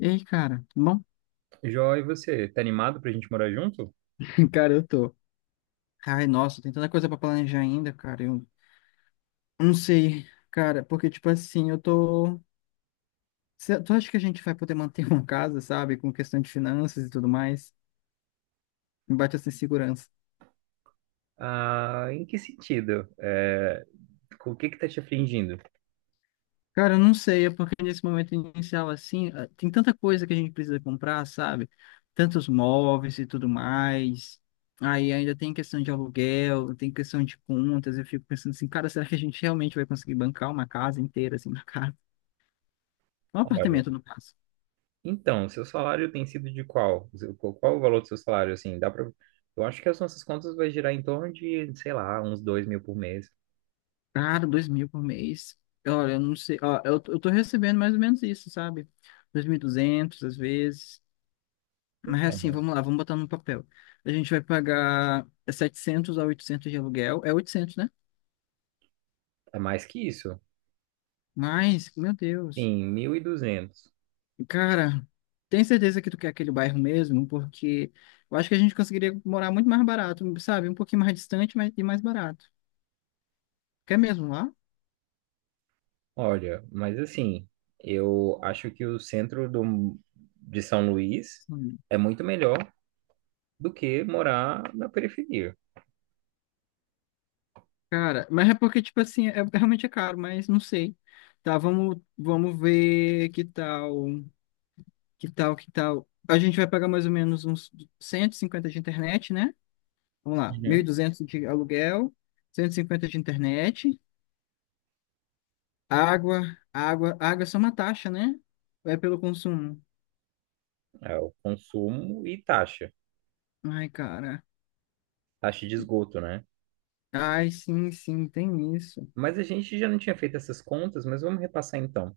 E aí, cara, tudo bom? Jó, e você, tá animado pra gente morar junto? Cara, eu tô. Ai, nossa, tem tanta coisa pra planejar ainda, cara. Eu não sei, cara, porque, tipo assim, eu tô. Tu acha que a gente vai poder manter uma casa, sabe? Com questão de finanças e tudo mais? Me bate essa insegurança. Ah, em que sentido? É, com o que que tá te afligindo? Cara, eu não sei, é porque nesse momento inicial, assim, tem tanta coisa que a gente precisa comprar, sabe? Tantos móveis e tudo mais. Aí ainda tem questão de aluguel, tem questão de contas. Eu fico pensando assim, cara, será que a gente realmente vai conseguir bancar uma casa inteira, assim, na casa? Um Olha, apartamento, no caso. então, seu salário tem sido de qual? Qual o valor do seu salário, assim, dá pra. Eu acho que as nossas contas vai girar em torno de, sei lá, uns 2.000 por mês. Cara, 2.000 por mês. Olha, eu não sei. Ó, eu tô recebendo mais ou menos isso, sabe? Dois mil e duzentos às vezes. Mas assim, Então, vamos lá, vamos botar no papel. A gente vai pagar 700 a 800 de aluguel. É 800, né? é mais que isso. Mas, meu Deus. Sim, 1.200. Cara, tem certeza que tu quer aquele bairro mesmo? Porque eu acho que a gente conseguiria morar muito mais barato, sabe? Um pouquinho mais distante, mas, e mais barato. Quer mesmo lá? Olha, mas assim, eu acho que o centro de São Luís é muito melhor do que morar na periferia. Cara, mas é porque, tipo assim, é realmente é caro, mas não sei. Tá, vamos ver que tal. A gente vai pagar mais ou menos uns 150 de internet, né? Vamos lá, 1.200 de aluguel, 150 de internet, água, água é só uma taxa, né? É pelo consumo. É o consumo e taxa, Ai, cara. De esgoto, né? Ai, sim, sim, tem isso. Mas a gente já não tinha feito essas contas, mas vamos repassar então.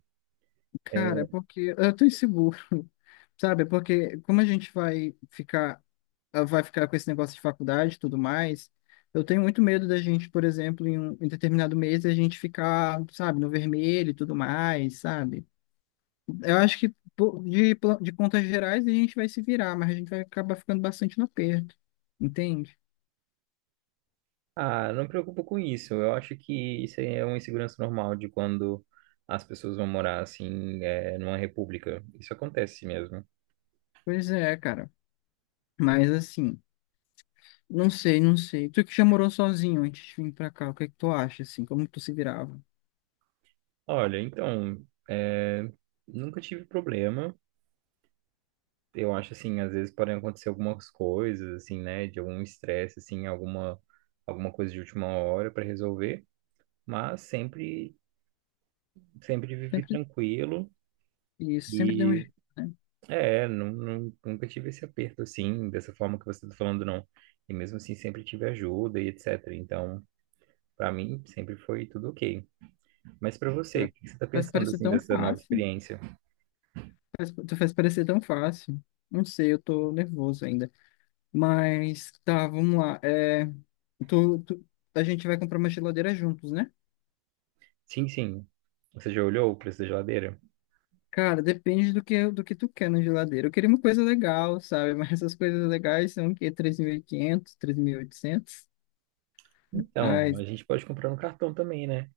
É. Cara, é porque eu tô inseguro, sabe? É porque como a gente vai ficar ela vai ficar com esse negócio de faculdade e tudo mais. Eu tenho muito medo da gente, por exemplo, em determinado mês, a gente ficar, sabe, no vermelho e tudo mais, sabe? Eu acho que, pô, de contas gerais a gente vai se virar, mas a gente vai acabar ficando bastante no aperto, entende? Ah, não me preocupo com isso. Eu acho que isso aí é uma insegurança normal de quando as pessoas vão morar assim, é, numa república. Isso acontece mesmo. Pois é, cara. Mas assim, não sei, não sei. Tu que já morou sozinho antes de vir pra cá, o que é que tu acha, assim? Como tu se virava? Olha, então, é, nunca tive problema. Eu acho assim, às vezes podem acontecer algumas coisas, assim, né, de algum estresse, assim, alguma coisa de última hora para resolver, mas sempre vivi Sempre tranquilo isso, sempre deu um e jeito, né? Nunca tive esse aperto assim, dessa forma que você está falando, não. E mesmo assim sempre tive ajuda e etc. Então, para mim sempre foi tudo ok. Mas para você, o que que você está Parece pensando parece assim tão dessa nova fácil. experiência? Tu faz parecer tão fácil. Não sei, eu tô nervoso ainda. Mas tá, vamos lá. Tu, tu- a gente vai comprar uma geladeira juntos, né? Sim, sim. Você já olhou o preço da geladeira? Cara, depende do que tu quer na geladeira. Eu queria uma coisa legal, sabe? Mas essas coisas legais são o quê? Três mil e quinhentos, três mil e oitocentos. Então, Ai, a gente pode comprar no cartão também, né?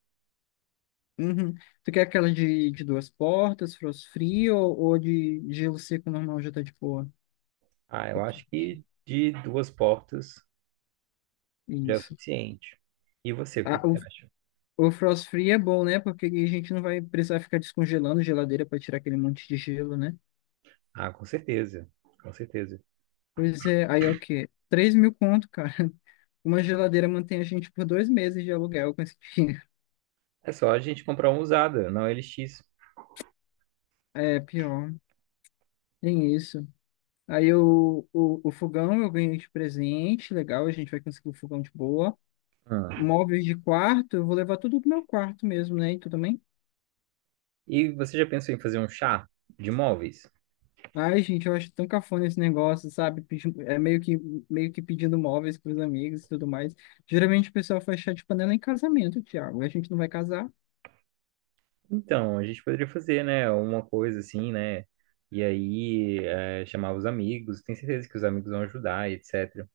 uhum. Tu quer aquela de duas portas, frost free, ou de gelo seco normal já tá de boa? Ah, E eu tu- acho que de duas portas já é o Isso. suficiente. E você, o que Ah, que você acha? o frost free é bom, né? Porque a gente não vai precisar ficar descongelando geladeira para tirar aquele monte de gelo, né? Ah, com certeza, com certeza. Pois é, aí é o quê? 3.000 conto, cara. Uma geladeira mantém a gente por 2 meses de aluguel com esse dinheiro. É só a gente comprar uma usada, não LX. É, pior. Tem isso. Aí o fogão eu ganhei de presente, legal, a gente vai conseguir o fogão de boa. Ah, Móveis de quarto, eu vou levar tudo pro meu quarto mesmo, né? E tudo. e você já pensou em fazer um chá de móveis? Ai, gente, eu acho tão cafona esse negócio, sabe? É meio que pedindo móveis pros amigos e tudo mais. Geralmente o pessoal faz chá de panela em casamento, Thiago. A gente não vai casar. Então, a gente poderia fazer, né? Uma coisa assim, né? E aí, é, chamar os amigos. Tenho certeza que os amigos vão ajudar, etc.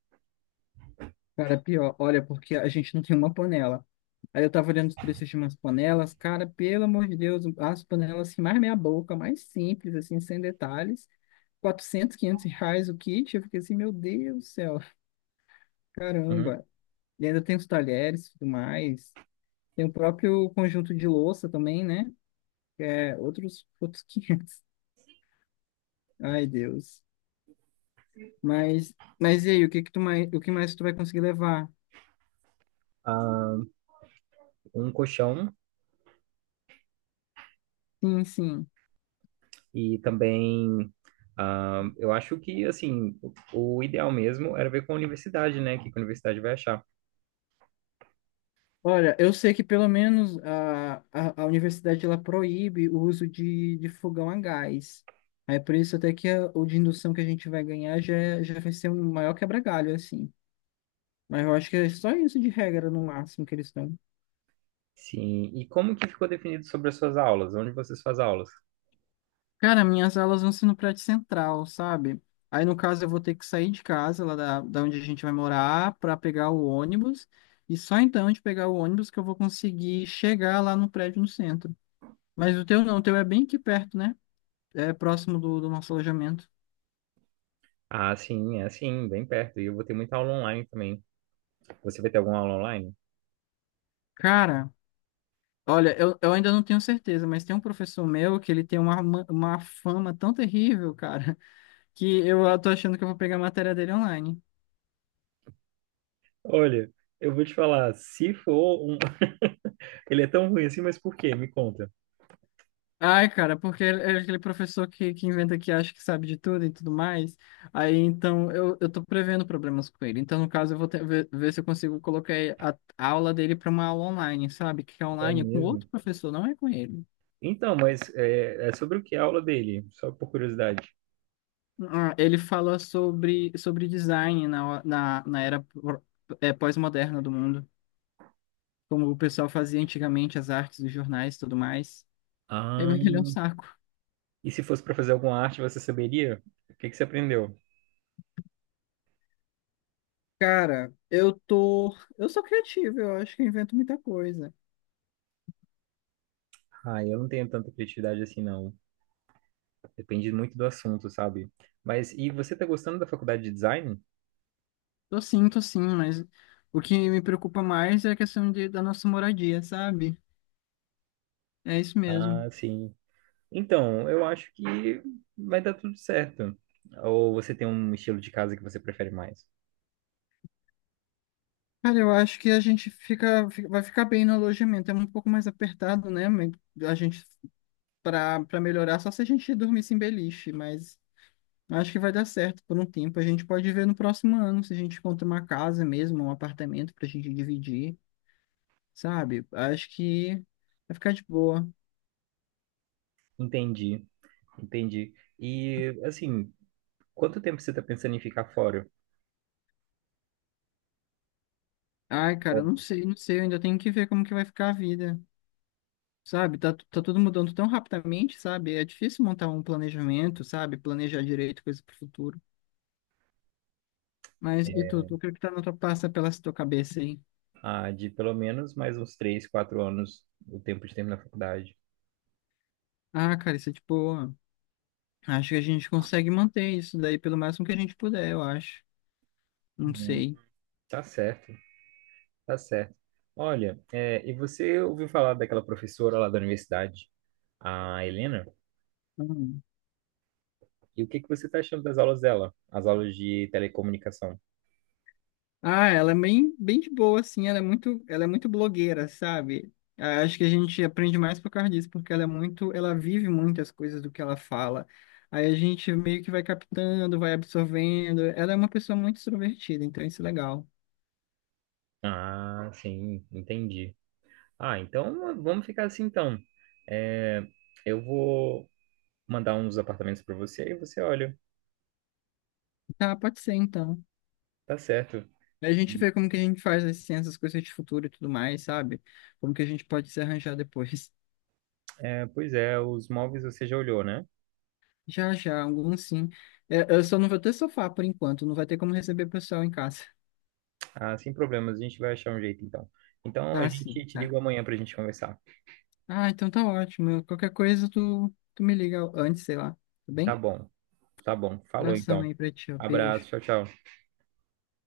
Cara, pior, olha, porque a gente não tem uma panela. Aí eu tava olhando os preços de umas panelas, cara, pelo amor de Deus, as panelas, assim, mais meia boca, mais simples, assim, sem detalhes. Quatrocentos 500 reais o kit. Eu fiquei assim, meu Deus do céu, Uhum. caramba. E ainda tem os talheres e tudo mais. Tem o próprio conjunto de louça também, né? É, outros 500. Ai, Deus. Mas, mas, e aí, o que mais tu vai conseguir levar? Ah, um colchão Sim, sim. e também, eu acho que, assim, o ideal mesmo era ver com a universidade, né? O que que a universidade vai achar. Olha, eu sei que pelo menos a universidade ela proíbe o uso de fogão a gás. Aí por isso até que o de indução que a gente vai ganhar já, já vai ser um maior quebra-galho, assim. Mas eu acho que é só isso de regra, no máximo, que eles estão. Sim. E como que ficou definido sobre as suas aulas? Onde vocês fazem aulas? Cara, minhas aulas vão ser no prédio central, sabe? Aí, no caso, eu vou ter que sair de casa, lá da onde a gente vai morar, para pegar o ônibus. E só então de pegar o ônibus que eu vou conseguir chegar lá no prédio no centro. Mas o teu não, o teu é bem aqui perto, né? É próximo do nosso alojamento. Ah, sim, é assim, bem perto. E eu vou ter muita aula online também. Você vai ter alguma aula online? Cara, olha, eu ainda não tenho certeza, mas tem um professor meu que ele tem uma fama tão terrível, cara, que eu tô achando que eu vou pegar a matéria dele online. Olha, eu vou te falar, se for um. Ele é tão ruim assim, mas por quê? Me conta. Ai, cara, porque é aquele professor que inventa, que acha que sabe de tudo e tudo mais. Aí, então, eu tô prevendo problemas com ele. Então, no caso, eu vou ver, se eu consigo colocar a aula dele para uma aula online, sabe? Que é É online é com outro mesmo? professor, não é com ele. Então, mas é sobre o que a aula dele? Só por curiosidade. Ah, ele fala sobre design na era pós-moderna do mundo. Como o pessoal fazia antigamente, as artes, os jornais e tudo mais. É, Ah, mas ele é um saco. e se fosse para fazer alguma arte, você saberia? O que que você aprendeu? Cara, eu tô. Eu sou criativo, eu acho que eu invento muita coisa. Ah, eu não tenho tanta criatividade assim, não. Depende muito do assunto, sabe? Mas e você tá gostando da faculdade de design? Tô sim, mas o que me preocupa mais é a questão da nossa moradia, sabe? É isso Ah, mesmo. sim. Então, eu acho que vai dar tudo certo. Ou você tem um estilo de casa que você prefere mais? Cara, eu acho que a gente vai ficar bem no alojamento. É um pouco mais apertado, né? Mas a gente, pra melhorar, só se a gente dormisse em beliche, mas acho que vai dar certo por um tempo. A gente pode ver no próximo ano se a gente encontra uma casa mesmo, um apartamento pra gente dividir, sabe? Acho que vai ficar de boa. Entendi. Entendi. E, assim, quanto tempo você está pensando em ficar fora? Ai, cara, eu Bom, não sei, não sei. Eu ainda tenho que ver como que vai ficar a vida. Sabe, tá, tá tudo mudando tão rapidamente, sabe? É difícil montar um planejamento, sabe? Planejar direito coisa pro futuro. Mas, e o que que tá na tua passa pela tua cabeça aí? De pelo menos mais uns 3, 4 anos, o tempo de terminar a faculdade. Ah, cara, isso é de boa. Acho que a gente consegue manter isso daí pelo máximo que a gente puder, eu acho. Não Uhum. sei. Tá certo, tá certo. Olha, e você ouviu falar daquela professora lá da universidade, a Helena? Hum. E o que que você está achando das aulas dela? As aulas de telecomunicação? Ah, ela é bem, bem de boa, assim, ela é muito, blogueira, sabe? Ah, acho que a gente aprende mais por causa disso, porque ela vive muitas coisas do que ela fala. Aí a gente meio que vai captando, vai absorvendo. Ela é uma pessoa muito extrovertida, então isso é legal. Ah, sim, entendi. Ah, então vamos ficar assim então. É, eu vou mandar uns apartamentos para você e você olha. Tá, pode ser então. Tá certo. A gente E, vê como que a gente faz, assim, essas coisas de futuro e tudo mais, sabe? Como que a gente pode se arranjar depois. Pois é, os móveis você já olhou, né? Já, já, alguns sim. É, eu só não vou ter sofá por enquanto, não vai ter como receber pessoal em casa. Ah, sem problemas, a gente vai achar um jeito então. Então a Tá, sim, gente te tá. liga amanhã pra gente conversar. Ah, então tá ótimo. Qualquer coisa tu me liga antes, sei lá. Tá Tá bem? bom, tá bom. Falou Abração então. aí pra ti, ó. Abraço, Beijo. tchau, tchau.